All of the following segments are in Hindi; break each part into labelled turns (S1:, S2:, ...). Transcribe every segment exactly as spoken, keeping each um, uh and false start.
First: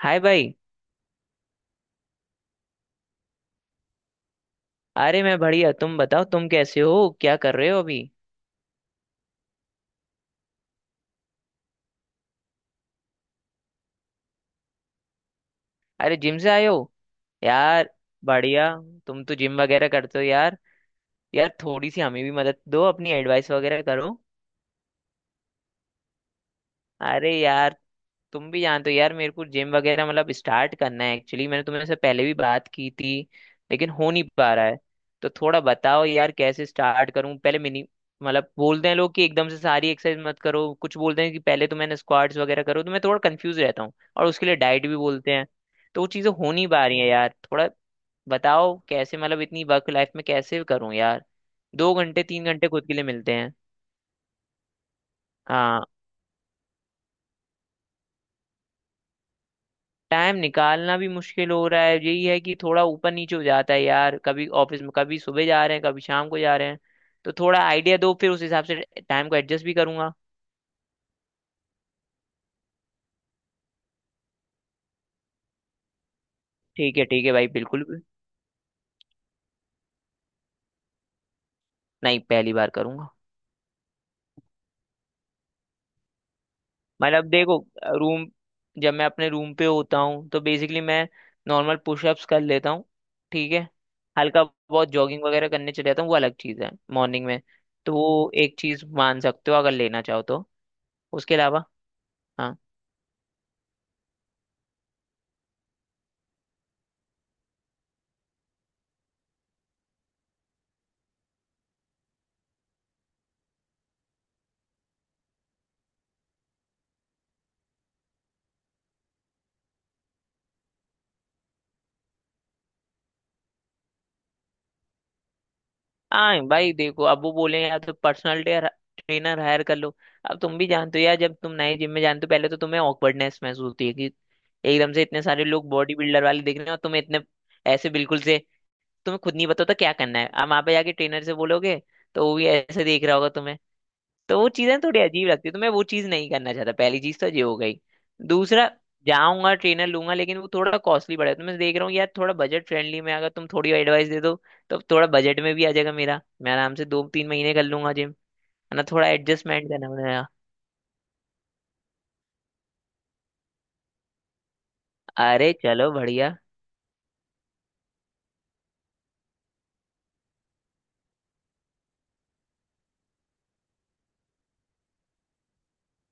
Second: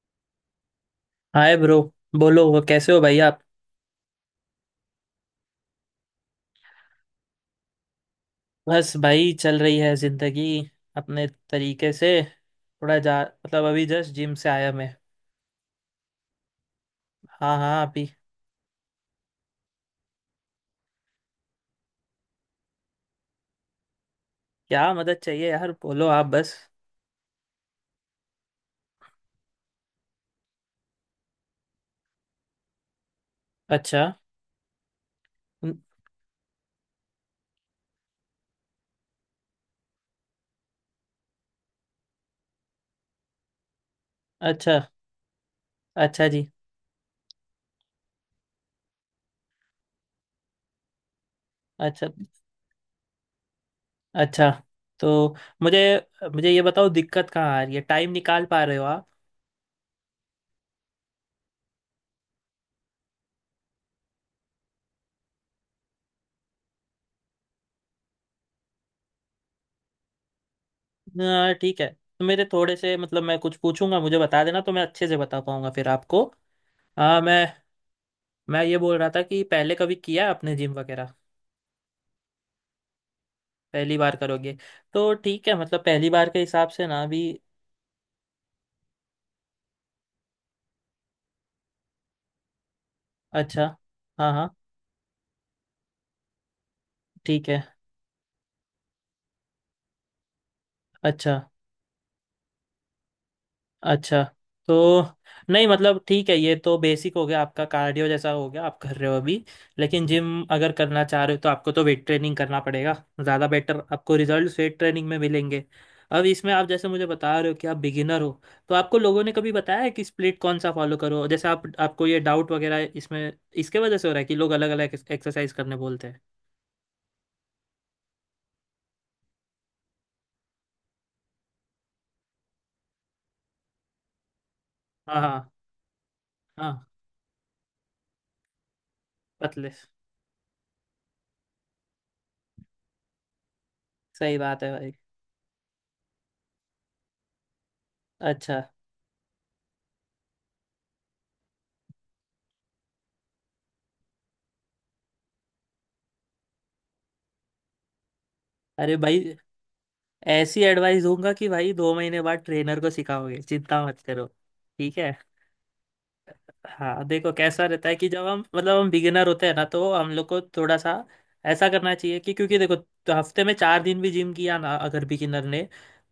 S1: हाय भाई।
S2: Hi bro. बोलो, वो कैसे हो भाई आप?
S1: अरे मैं बढ़िया, तुम बताओ, तुम कैसे हो, क्या कर रहे हो अभी?
S2: बस भाई, चल रही है जिंदगी अपने तरीके से। थोड़ा जा मतलब अभी जस्ट जिम से आया मैं।
S1: अरे जिम से आए हो?
S2: हाँ हाँ,
S1: यार
S2: अभी।
S1: बढ़िया। तुम तो जिम वगैरह करते हो यार। यार थोड़ी सी हमें भी मदद दो, अपनी एडवाइस वगैरह करो।
S2: क्या मदद चाहिए यार? बोलो आप बस।
S1: अरे यार, तुम भी जानते हो यार, मेरे को जिम वगैरह मतलब स्टार्ट करना है एक्चुअली। मैंने तुम्हें से पहले भी बात की थी, लेकिन
S2: अच्छा।
S1: हो नहीं पा रहा है। तो थोड़ा
S2: न-
S1: बताओ यार कैसे स्टार्ट करूं पहले मिनी। मतलब बोलते हैं लोग कि एकदम से सारी एक्सरसाइज मत करो, कुछ बोलते हैं कि पहले तुम्हें स्क्वाट्स वगैरह करो, तो मैं थोड़ा कंफ्यूज रहता हूँ। और उसके लिए
S2: अच्छा।
S1: डाइट भी बोलते हैं। तो वो
S2: अच्छा
S1: चीज़ें
S2: जी।
S1: हो नहीं पा रही हैं यार थोड़ा। बताओ कैसे, मतलब इतनी वर्क लाइफ में कैसे करूं यार। दो
S2: अच्छा।
S1: घंटे तीन घंटे खुद के लिए मिलते हैं।
S2: अच्छा तो मुझे
S1: हाँ।
S2: मुझे ये बताओ, दिक्कत कहाँ आ रही है? टाइम निकाल पा रहे हो आप?
S1: टाइम निकालना भी मुश्किल हो रहा है, यही है कि थोड़ा ऊपर नीचे हो जाता है यार। कभी ऑफिस में, कभी सुबह जा रहे हैं, कभी शाम को जा रहे हैं। तो थोड़ा आइडिया दो, फिर उस हिसाब से टाइम को एडजस्ट भी करूंगा।
S2: हाँ, ठीक है। तो मेरे थोड़े से मतलब मैं कुछ पूछूंगा, मुझे बता देना, तो मैं अच्छे से बता पाऊंगा फिर आपको।
S1: ठीक है
S2: हाँ।
S1: ठीक है
S2: मैं
S1: भाई, बिल्कुल भी।
S2: मैं ये बोल रहा था कि पहले कभी किया है आपने जिम वगैरह?
S1: नहीं, पहली बार करूंगा।
S2: पहली बार करोगे? तो ठीक है, मतलब पहली बार के हिसाब से ना अभी।
S1: मतलब देखो, रूम, जब मैं अपने रूम पे होता हूँ तो बेसिकली मैं नॉर्मल पुशअप्स कर लेता हूँ। ठीक
S2: अच्छा।
S1: है।
S2: हाँ
S1: हल्का
S2: हाँ,
S1: बहुत जॉगिंग वगैरह करने चले जाता हूँ, वो अलग चीज़ है मॉर्निंग में।
S2: ठीक है।
S1: तो वो एक चीज़ मान सकते हो अगर लेना चाहो तो।
S2: अच्छा।
S1: उसके अलावा, हाँ।
S2: अच्छा तो नहीं, मतलब ठीक है, ये तो बेसिक हो गया आपका, कार्डियो जैसा हो गया आप कर रहे हो अभी। लेकिन जिम अगर करना चाह रहे हो तो आपको तो वेट ट्रेनिंग करना पड़ेगा। ज़्यादा बेटर आपको रिजल्ट वेट ट्रेनिंग में मिलेंगे। अब इसमें आप जैसे मुझे बता रहे हो कि आप बिगिनर हो, तो आपको लोगों ने कभी बताया है कि स्प्लिट कौन सा फॉलो करो, जैसे आप आपको ये डाउट वगैरह इसमें इसके वजह से हो रहा है कि लोग अलग अलग एक्सरसाइज करने बोलते हैं।
S1: हाँ भाई देखो, अब वो बोले या तो पर्सनल ट्रेनर हायर कर लो। अब तुम भी जानते हो यार, जब तुम नए जिम में जानते हो पहले तो तुम्हें ऑकवर्डनेस महसूस होती है कि एकदम से
S2: हाँ
S1: इतने सारे
S2: हाँ
S1: लोग बॉडी बिल्डर वाले दिख रहे हैं और
S2: हाँ।
S1: तुम्हें इतने, ऐसे बिल्कुल से, तुम्हें खुद नहीं पता
S2: पतले।
S1: होता क्या करना है। अब वहां पे जाके ट्रेनर से बोलोगे तो वो भी ऐसे देख रहा होगा तुम्हें।
S2: सही
S1: तो वो
S2: बात है
S1: चीजें
S2: भाई।
S1: थोड़ी अजीब लगती है, तो मैं वो चीज नहीं करना चाहता। पहली चीज तो ये हो गई।
S2: अच्छा।
S1: दूसरा, जाऊंगा ट्रेनर लूंगा लेकिन वो थोड़ा कॉस्टली पड़ेगा, तो मैं देख रहा हूँ यार, थोड़ा बजट फ्रेंडली में अगर तुम थोड़ी एडवाइस दे दो तो थोड़ा बजट में भी आ जाएगा मेरा। मैं आराम से दो तीन महीने कर लूंगा जिम, है ना?
S2: अरे
S1: थोड़ा
S2: भाई,
S1: एडजस्टमेंट करना। मैंने
S2: ऐसी एडवाइस दूंगा कि भाई दो महीने बाद ट्रेनर को सिखाओगे, चिंता मत करो। ठीक है।
S1: कहा, अरे चलो बढ़िया।
S2: हाँ, देखो कैसा रहता है कि जब हम मतलब हम बिगिनर होते हैं ना तो हम लोग को थोड़ा सा ऐसा करना चाहिए कि क्योंकि देखो, तो हफ्ते में चार दिन भी जिम किया ना अगर बिगिनर ने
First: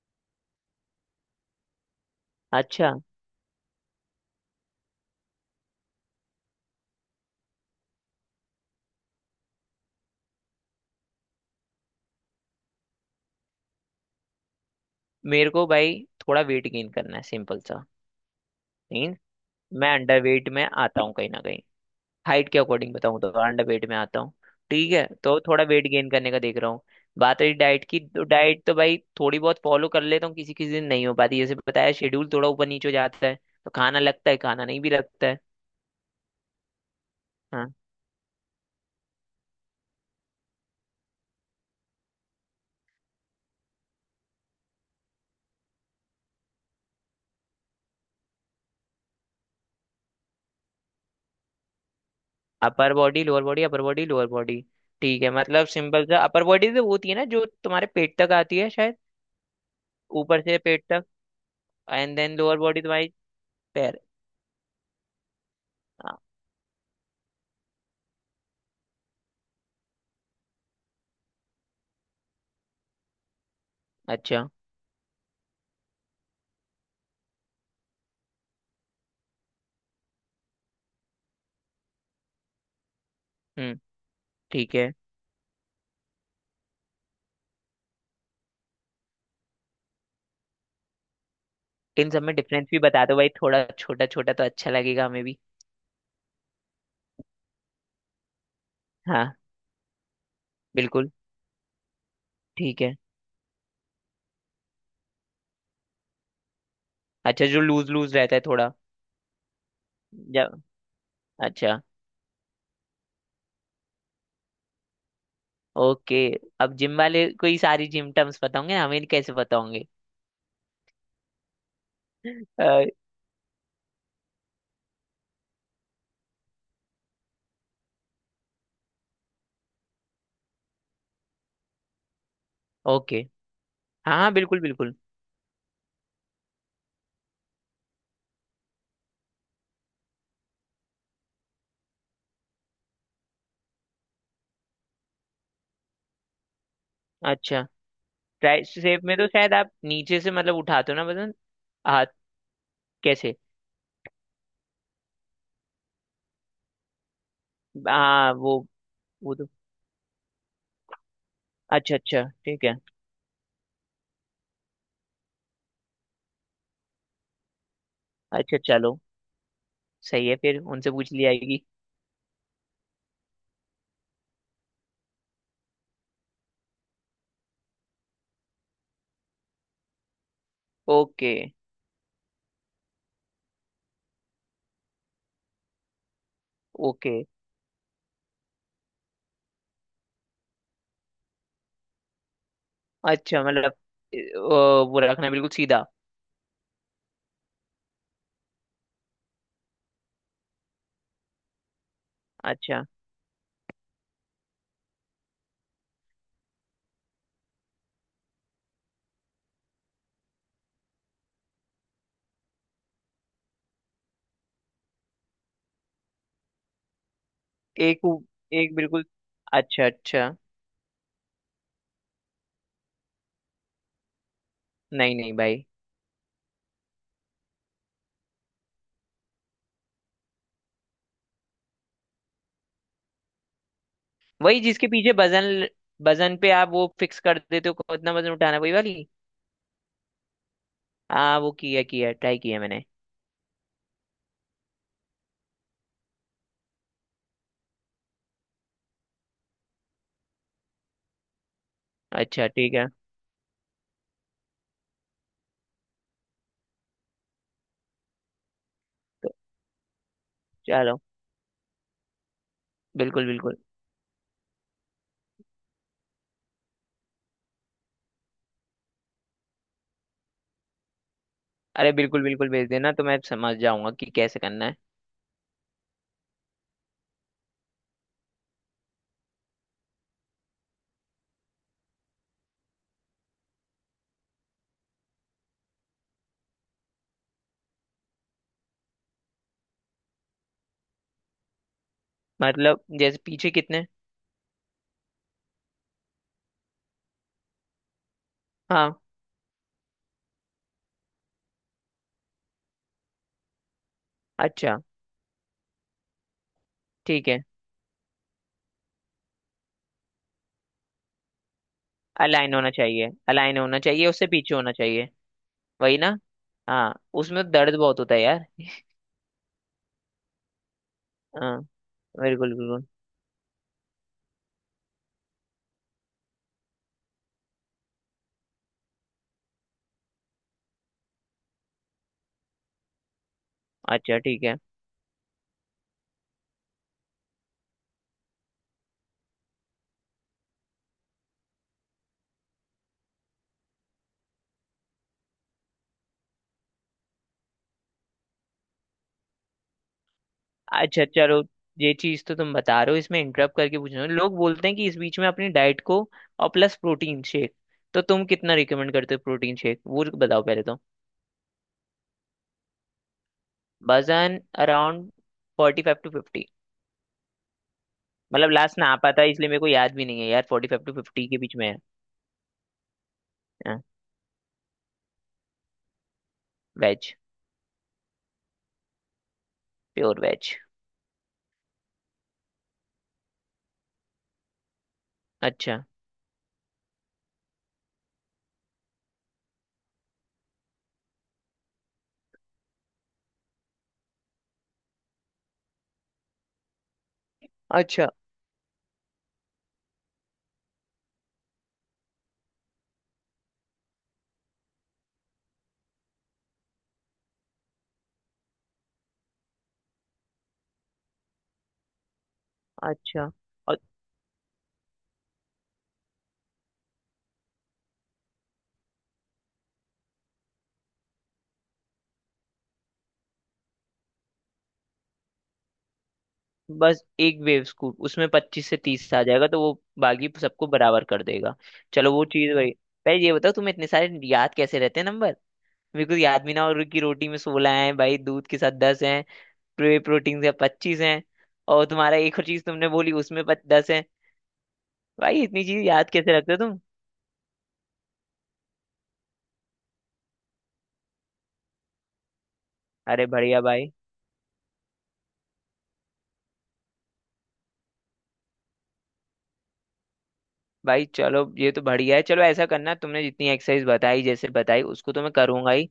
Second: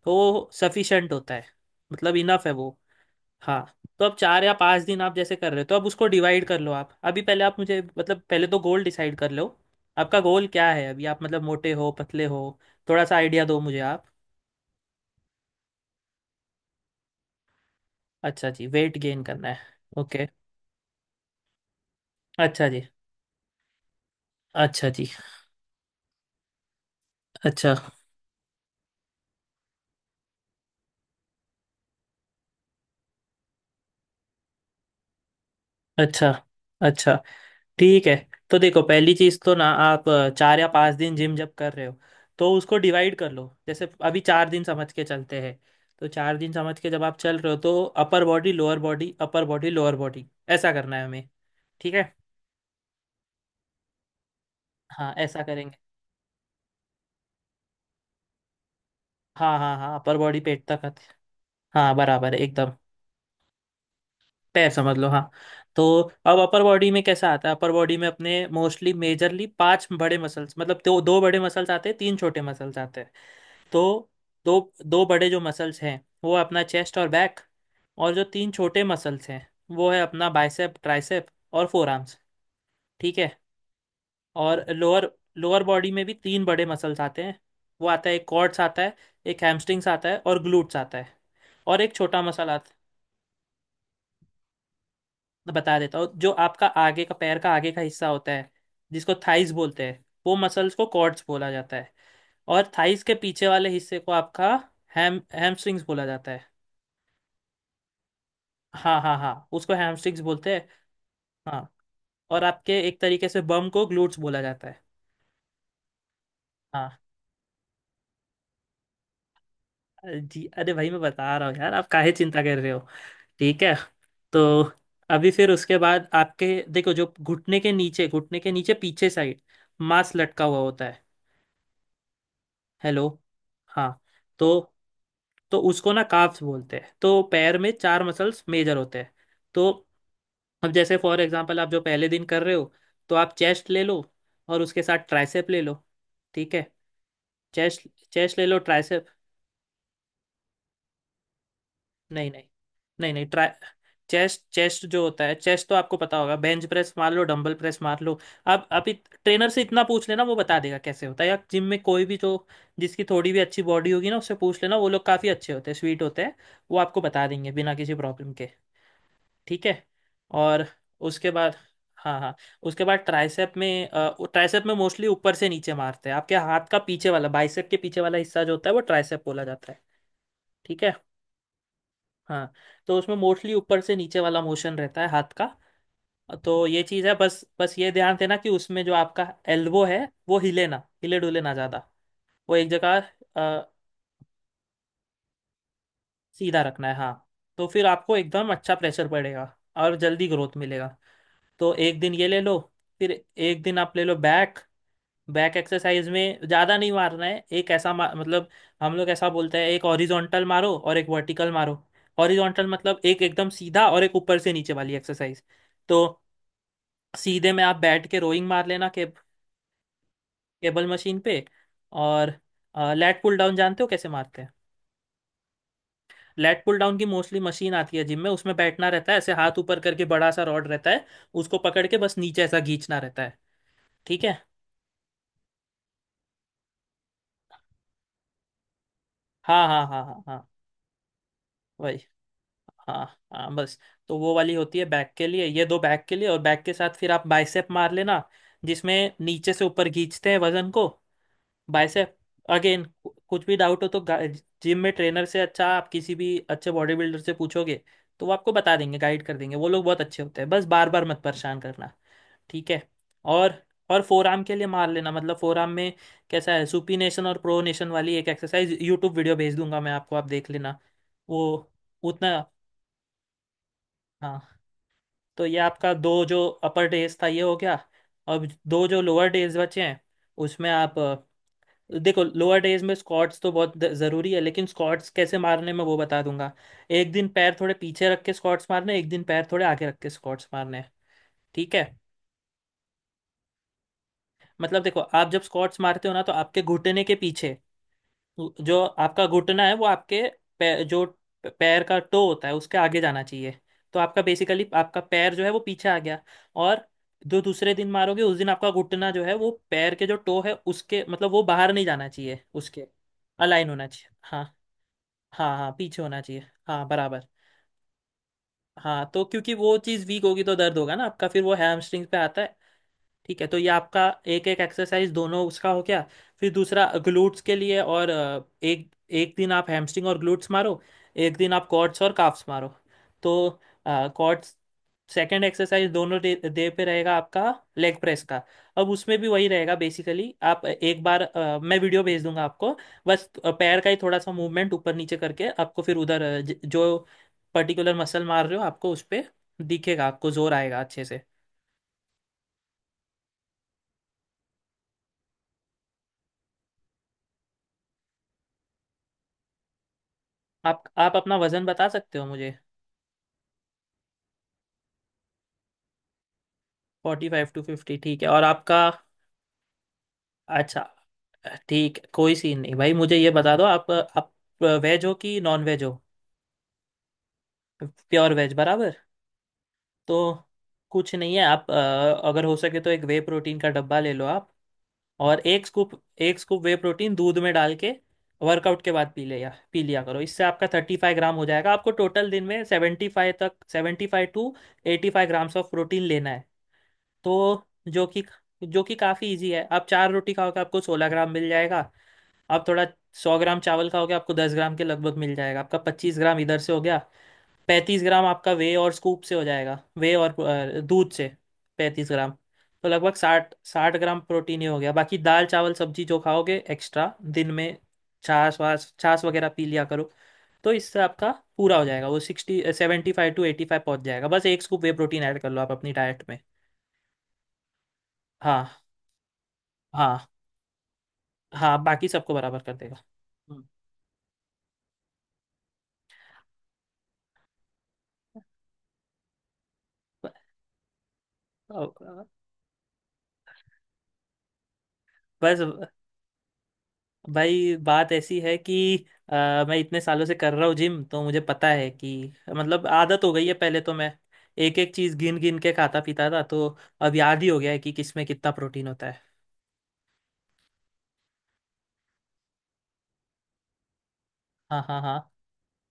S2: तो सफिशेंट होता है, मतलब इनफ है वो।
S1: अच्छा,
S2: हाँ। तो अब चार या पांच दिन आप जैसे कर रहे हो, तो अब उसको डिवाइड कर लो आप। अभी पहले आप मुझे मतलब पहले तो गोल डिसाइड कर लो। आपका गोल क्या है अभी? आप मतलब मोटे हो, पतले हो? थोड़ा सा आइडिया दो मुझे आप।
S1: मेरे को भाई थोड़ा वेट गेन करना है, सिंपल सा।
S2: अच्छा जी, वेट
S1: लेकिन
S2: गेन करना है।
S1: मैं अंडर
S2: ओके।
S1: वेट में आता हूँ कहीं ना कहीं। हाइट के
S2: अच्छा जी।
S1: अकॉर्डिंग बताऊं तो अंडर वेट में आता हूँ।
S2: अच्छा
S1: ठीक है,
S2: जी।
S1: तो थोड़ा वेट गेन करने का देख रहा हूँ। बात रही
S2: अच्छा।
S1: डाइट की, तो डाइट तो भाई थोड़ी बहुत फॉलो कर लेता हूँ, किसी किसी दिन नहीं हो पाती। जैसे बताया, शेड्यूल थोड़ा ऊपर नीचे हो जाता है, तो खाना लगता है, खाना नहीं भी लगता है।
S2: अच्छा। अच्छा।
S1: हाँ।
S2: ठीक है। तो देखो पहली चीज तो ना आप अ, चार या पांच दिन जिम जब कर रहे हो तो उसको डिवाइड कर लो। जैसे अभी चार दिन समझ के चलते हैं, तो चार दिन समझ के जब आप चल रहे हो तो upper body, lower body, upper body, lower body, ऐसा करना है हमें। ठीक है।
S1: Upper body lower body upper body lower body.
S2: हाँ,
S1: ठीक है,
S2: ऐसा
S1: मतलब
S2: करेंगे।
S1: सिंपल सा। अपर बॉडी तो वो होती है ना जो तुम्हारे पेट तक आती है शायद,
S2: हाँ हाँ हाँ, अपर बॉडी
S1: ऊपर से
S2: पेट
S1: पेट
S2: तक आते।
S1: तक।
S2: हाँ,
S1: एंड
S2: बराबर
S1: देन
S2: है
S1: लोअर
S2: एकदम।
S1: बॉडी तुम्हारी पैर।
S2: पैर समझ लो, हाँ। तो
S1: हाँ,
S2: अब अपर बॉडी में कैसा आता है? अपर बॉडी में अपने मोस्टली मेजरली पांच बड़े मसल्स, मतलब दो दो बड़े मसल्स आते हैं, तीन छोटे मसल्स आते हैं। तो
S1: अच्छा।
S2: दो दो बड़े जो मसल्स हैं वो है अपना चेस्ट और बैक। और जो तीन छोटे मसल्स हैं, वो है अपना बाइसेप, ट्राइसेप और फोर आर्म्स। ठीक है।
S1: हम्म।
S2: और
S1: ठीक है।
S2: लोअर लोअर बॉडी में भी तीन बड़े मसल्स आते हैं। वो आता है एक क्वाड्स आता है, एक हैमस्ट्रिंग्स आता है और ग्लूट्स आता है। और एक
S1: इन
S2: छोटा
S1: सब में
S2: मसल
S1: डिफरेंस
S2: आता।
S1: भी बता दो भाई थोड़ा, छोटा छोटा तो अच्छा लगेगा हमें भी।
S2: बता देता हूँ, जो आपका आगे का पैर का आगे का हिस्सा होता है, जिसको
S1: हाँ।
S2: थाइस बोलते हैं, वो मसल्स को
S1: बिल्कुल।
S2: क्वाड्स बोला जाता है। और
S1: ठीक है।
S2: थाइस के पीछे वाले हिस्से को आपका हैम हैमस्ट्रिंग्स बोला जाता है।
S1: अच्छा, जो लूज लूज रहता है थोड़ा
S2: हाँ हाँ हाँ, उसको हैमस्टिक्स बोलते
S1: जब।
S2: हैं। हाँ।
S1: अच्छा।
S2: और आपके एक तरीके से बम को ग्लूट्स बोला जाता है।
S1: ओके। अब जिम
S2: हाँ।
S1: वाले को ही सारी जिम टर्म्स पता होंगे ना, हमें कैसे पता होंगे?
S2: अरे जी, अरे भाई मैं बता रहा हूँ यार, आप काहे चिंता कर रहे हो?
S1: अ,
S2: ठीक है। तो अभी फिर उसके बाद आपके देखो जो घुटने के नीचे, घुटने के नीचे पीछे साइड मांस लटका हुआ होता है। हेलो।
S1: ओके।
S2: हाँ।
S1: हाँ हाँ
S2: तो
S1: बिल्कुल बिल्कुल।
S2: तो उसको ना काफ्स बोलते हैं। तो पैर में चार मसल्स मेजर होते हैं। तो अब जैसे फॉर एग्जांपल आप जो पहले दिन कर रहे हो, तो आप चेस्ट ले लो और उसके साथ ट्राइसेप ले लो। ठीक है।
S1: अच्छा,
S2: चेस्ट, चेस्ट ले लो,
S1: ट्राई सेप
S2: ट्राइसेप।
S1: में तो शायद आप नीचे से मतलब उठाते हो ना वजन, हाथ?
S2: नहीं नहीं नहीं नहीं,
S1: कैसे?
S2: ट्राई चेस्ट चेस्ट जो होता है, चेस्ट तो आपको पता होगा, बेंच प्रेस मार लो, डंबल प्रेस मार लो।
S1: हाँ वो
S2: आप आप इत,
S1: वो तो,
S2: ट्रेनर से इतना पूछ लेना वो बता देगा कैसे होता है, या जिम में
S1: अच्छा
S2: कोई भी
S1: अच्छा
S2: जो
S1: ठीक है।
S2: जिसकी थोड़ी भी अच्छी बॉडी होगी ना, उससे पूछ लेना, वो लोग काफ़ी अच्छे होते हैं, स्वीट होते हैं, वो आपको बता देंगे बिना किसी प्रॉब्लम के।
S1: अच्छा चलो।
S2: ठीक है।
S1: सही है, फिर
S2: और
S1: उनसे पूछ ली
S2: उसके बाद,
S1: जाएगी।
S2: हाँ हाँ, उसके बाद ट्राइसेप में अ, वो ट्राइसेप में मोस्टली ऊपर से नीचे मारते हैं, आपके हाथ का पीछे वाला, बाइसेप के पीछे वाला हिस्सा जो होता है वो ट्राइसेप बोला जाता है। ठीक है।
S1: ओके।
S2: हाँ। तो उसमें मोस्टली ऊपर से नीचे वाला मोशन रहता है हाथ का। तो ये चीज़ है,
S1: ओके।
S2: बस बस ये ध्यान देना कि उसमें जो आपका एल्बो है वो हिले ना, हिले डुले ना ज़्यादा, वो एक जगह।
S1: अच्छा मतलब,
S2: अ,
S1: अ, वो रखना बिल्कुल सीधा।
S2: सीधा रखना है, हाँ। तो फिर आपको एकदम अच्छा प्रेशर पड़ेगा और जल्दी ग्रोथ मिलेगा। तो एक दिन ये ले लो,
S1: अच्छा।
S2: फिर एक दिन आप ले लो बैक। बैक एक्सरसाइज में ज़्यादा नहीं मारना है, एक ऐसा मा- मतलब हम लोग ऐसा बोलते हैं, एक हॉरिजॉन्टल मारो और एक वर्टिकल मारो। हॉरिजॉन्टल मतलब एक एकदम सीधा, और एक ऊपर से नीचे वाली एक्सरसाइज। तो सीधे में आप
S1: एक
S2: बैठ के
S1: उ-
S2: रोइंग मार
S1: एक
S2: लेना के,
S1: बिल्कुल, अच्छा अच्छा।
S2: केबल मशीन पे। और लैट पुल डाउन जानते हो कैसे मारते हैं?
S1: नहीं नहीं भाई।
S2: लैट पुल डाउन की मोस्टली मशीन आती है जिम में, उसमें बैठना रहता है ऐसे हाथ ऊपर करके, बड़ा सा रॉड रहता है, उसको पकड़ के बस नीचे ऐसा खींचना रहता है। ठीक है।
S1: वही जिसके पीछे वजन, वजन पे आप वो फिक्स कर देते हो कितना वजन उठाना है, वही वाली।
S2: हाँ हाँ हाँ हाँ हाँ,
S1: हाँ वो किया
S2: वही,
S1: किया ट्राई किया मैंने।
S2: हाँ हाँ, बस। तो वो वाली होती है बैक के लिए, ये दो बैक के लिए। और बैक के साथ फिर आप बाइसेप मार लेना, जिसमें नीचे से ऊपर खींचते हैं वजन को। बाइसेप।
S1: अच्छा ठीक
S2: अगेन
S1: है।
S2: कुछ भी डाउट हो तो जिम में ट्रेनर से, अच्छा आप किसी भी अच्छे बॉडी बिल्डर से पूछोगे तो वो आपको बता देंगे, गाइड
S1: तो
S2: कर देंगे, वो लोग बहुत अच्छे होते हैं, बस बार
S1: चलो,
S2: बार मत परेशान करना। ठीक है।
S1: बिल्कुल बिल्कुल।
S2: और और फोर आर्म के लिए मार लेना, मतलब फोर आर्म में कैसा है, सुपीनेशन और प्रोनेशन वाली एक एक्सरसाइज, यूट्यूब वीडियो भेज दूंगा मैं आपको, आप देख लेना वो
S1: अरे बिल्कुल
S2: उतना।
S1: बिल्कुल, भेज देना तो मैं समझ जाऊंगा कि कैसे
S2: हाँ।
S1: करना है।
S2: तो ये आपका दो जो अपर डेज था ये हो गया। अब दो जो लोअर डेज बचे हैं, उसमें आप अ, देखो लोअर डेज में स्क्वाट्स तो बहुत द- ज़रूरी है, लेकिन स्क्वाट्स कैसे मारने मैं वो बता दूंगा। एक दिन पैर थोड़े पीछे रख के स्क्वाट्स मारने हैं, एक दिन पैर थोड़े आगे रख के स्क्वाट्स मारने हैं। ठीक है।
S1: मतलब जैसे पीछे कितने?
S2: मतलब देखो, आप जब स्क्वाट्स मारते हो ना तो आपके घुटने के पीछे, जो
S1: हाँ।
S2: आपका घुटना है वो आपके पैर जो पैर का टो होता है उसके आगे जाना चाहिए। तो आपका बेसिकली
S1: अच्छा
S2: आपका पैर जो है वो पीछे आ गया। और
S1: ठीक
S2: जो
S1: है।
S2: दूसरे दिन मारोगे उस दिन आपका घुटना जो है वो पैर के जो टो है उसके मतलब वो बाहर नहीं जाना चाहिए
S1: अलाइन होना
S2: उसके,
S1: चाहिए, अलाइन
S2: अलाइन
S1: होना
S2: होना
S1: चाहिए,
S2: चाहिए,
S1: उससे
S2: हाँ।
S1: पीछे होना चाहिए।
S2: हाँ हाँ,
S1: वही
S2: पीछे
S1: ना।
S2: होना चाहिए, हाँ,
S1: हाँ।
S2: बराबर।
S1: उसमें दर्द बहुत होता है यार।
S2: हाँ, तो क्योंकि वो चीज़ वीक होगी तो दर्द होगा ना आपका, फिर वो
S1: हाँ
S2: हैमस्ट्रिंग्स पे आता है।
S1: बिल्कुल बिल्कुल।
S2: ठीक है, तो ये आपका एक एक एक्सरसाइज दोनों उसका हो गया। फिर दूसरा ग्लूट्स के लिए, और अ, एक एक दिन आप हैमस्ट्रिंग और ग्लूट्स मारो, एक दिन आप क्वाड्स और काफ्स मारो। तो
S1: अच्छा ठीक
S2: क्वाड्स
S1: है।
S2: सेकेंड एक्सरसाइज दोनों डे, डे पे रहेगा आपका, लेग प्रेस का। अब उसमें भी वही रहेगा, बेसिकली आप एक बार अ, मैं वीडियो भेज दूंगा आपको। बस अ, पैर का ही थोड़ा सा मूवमेंट ऊपर नीचे करके आपको, फिर उधर अ, ज- जो पर्टिकुलर मसल मार रहे हो आपको उस पे दिखेगा, आपको जोर आएगा
S1: अच्छा
S2: अच्छे से।
S1: चलो, ये चीज तो तुम बता रहे हो, इसमें इंटरप्ट करके पूछ रहे हो, लोग बोलते हैं कि इस बीच में अपनी डाइट को और प्लस प्रोटीन शेक, तो तुम कितना रिकमेंड करते हो प्रोटीन शेक, वो बताओ पहले तो।
S2: आप आप अपना वजन बता सकते हो मुझे?
S1: वजन around forty five to fifty.
S2: Forty five to fifty, ठीक है। और
S1: मतलब
S2: आपका,
S1: लास्ट ना आ पाता है, इसलिए मेरे को याद भी नहीं है यार, फोर्टी
S2: अच्छा,
S1: फाइव टू फिफ्टी के बीच में
S2: ठीक, कोई सीन नहीं भाई। मुझे ये बता दो,
S1: है।
S2: आप आप वेज हो कि नॉन वेज हो?
S1: वेज।
S2: प्योर वेज, बराबर।
S1: प्योर
S2: तो
S1: वेज।
S2: कुछ नहीं है, आप अ, अगर हो सके तो एक वे प्रोटीन का डब्बा ले लो आप, और एक
S1: अच्छा,
S2: स्कूप, एक स्कूप वे प्रोटीन दूध में डाल के वर्कआउट के बाद पी लिया पी लिया करो। इससे आपका थर्टी फाइव ग्राम हो जाएगा। आपको टोटल दिन में सेवेंटी फाइव तक, seventy five to eighty five grams of protein लेना है। तो जो
S1: अच्छा
S2: कि, जो कि काफ़ी इजी है, आप चार रोटी खाओगे आपको सोलह ग्राम मिल जाएगा, आप थोड़ा सौ ग्राम चावल खाओगे आपको दस ग्राम के लगभग मिल जाएगा, आपका पच्चीस ग्राम इधर से हो गया, पैंतीस ग्राम आपका वे और स्कूप से हो जाएगा, वे और अ, दूध से पैंतीस ग्राम। तो लगभग
S1: अच्छा।
S2: साठ
S1: और
S2: साठ ग्राम प्रोटीन ही हो गया, बाकी दाल चावल सब्जी जो खाओगे एक्स्ट्रा दिन में, छाछ वाछ, छाछ वगैरह पी लिया करो, तो इससे आपका पूरा हो जाएगा, वो sixty, seventy five to eighty five पहुंच जाएगा। बस एक स्कूप वे प्रोटीन ऐड कर लो आप अपनी डाइट में।
S1: बस एक वेव स्कूप उसमें पच्चीस से
S2: हाँ
S1: तीस आ जाएगा, तो वो
S2: हाँ
S1: बाकी सबको बराबर कर देगा।
S2: हाँ, बाकी
S1: चलो, वो
S2: सबको
S1: चीज
S2: बराबर
S1: वही।
S2: कर देगा।
S1: पहले ये बताओ
S2: हम्म।
S1: तुम्हें इतने सारे याद कैसे रहते हैं नंबर? मेरे को याद भी ना, और की रोटी में सोलह हैं भाई, दूध के साथ दस हैं, प्रे
S2: ब-
S1: प्रोटीन से पच्चीस हैं, और तुम्हारा
S2: अ-
S1: एक और चीज तुमने बोली उसमें दस हैं। भाई
S2: बस
S1: इतनी चीज याद कैसे रखते हो तुम?
S2: भाई बात ऐसी है कि अ, मैं इतने सालों से कर रहा हूँ जिम, तो मुझे पता है कि मतलब आदत
S1: अरे
S2: हो गई है,
S1: बढ़िया
S2: पहले
S1: भाई।
S2: तो मैं एक एक चीज गिन गिन के खाता पीता था, तो अब याद ही हो गया है कि किसमें कितना प्रोटीन होता है।
S1: भाई चलो ये तो बढ़िया है। चलो ऐसा करना, तुमने जितनी एक्सरसाइज बताई, जैसे
S2: हाँ
S1: बताई
S2: हाँ
S1: उसको
S2: हाँ,
S1: तो मैं करूंगा ही,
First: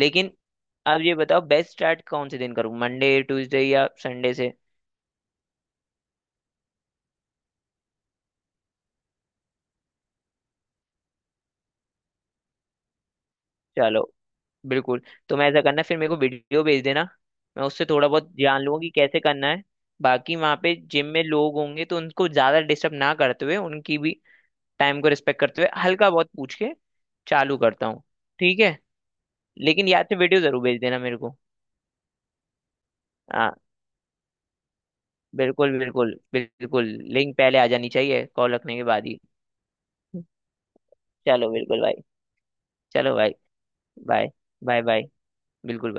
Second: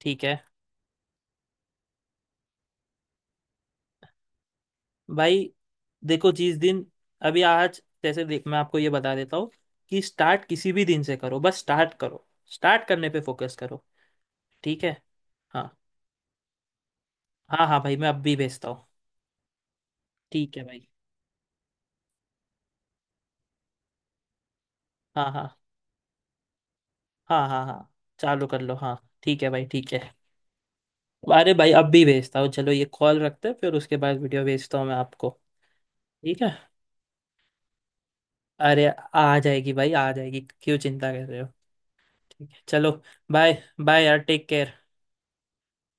S2: ठीक है
S1: अब ये बताओ, बेस्ट स्टार्ट कौन से दिन करूँ, मंडे ट्यूसडे या संडे से?
S2: भाई। देखो जिस दिन, अभी आज जैसे देख मैं आपको ये बता देता हूँ कि स्टार्ट किसी भी दिन से करो, बस स्टार्ट करो, स्टार्ट करने पे फोकस करो।
S1: चलो
S2: ठीक है।
S1: बिल्कुल। तुम ऐसा
S2: हाँ
S1: करना फिर मेरे को वीडियो भेज देना, मैं
S2: हाँ हाँ
S1: उससे
S2: भाई,
S1: थोड़ा
S2: मैं अब
S1: बहुत
S2: भी
S1: जान
S2: भेजता
S1: लूंगा
S2: हूँ।
S1: कि कैसे करना है। बाकी
S2: ठीक
S1: वहां
S2: है
S1: पे
S2: भाई।
S1: जिम में लोग होंगे, तो उनको ज्यादा डिस्टर्ब ना करते हुए, उनकी भी टाइम को
S2: हाँ
S1: रिस्पेक्ट
S2: हाँ
S1: करते हुए, हल्का बहुत पूछ के
S2: हाँ
S1: चालू
S2: हाँ
S1: करता
S2: हाँ,
S1: हूँ।
S2: चालू कर
S1: ठीक
S2: लो,
S1: है।
S2: हाँ। ठीक है भाई,
S1: लेकिन
S2: ठीक है।
S1: याद से वीडियो जरूर भेज देना मेरे को।
S2: अरे भाई, अब भी भेजता हूँ, चलो ये कॉल रखते हैं
S1: हाँ
S2: फिर उसके बाद वीडियो भेजता हूँ मैं आपको।
S1: बिल्कुल बिल्कुल
S2: ठीक है।
S1: बिल्कुल। लिंक पहले आ जानी चाहिए कॉल रखने
S2: अरे,
S1: के बाद ही।
S2: आ जाएगी भाई, आ जाएगी, क्यों चिंता कर रहे हो?
S1: चलो बिल्कुल भाई।
S2: ठीक है, चलो।
S1: चलो भाई।
S2: बाय। बाय यार,
S1: bye.
S2: Take
S1: bye
S2: care.
S1: Bye. बिल्कुल भाई।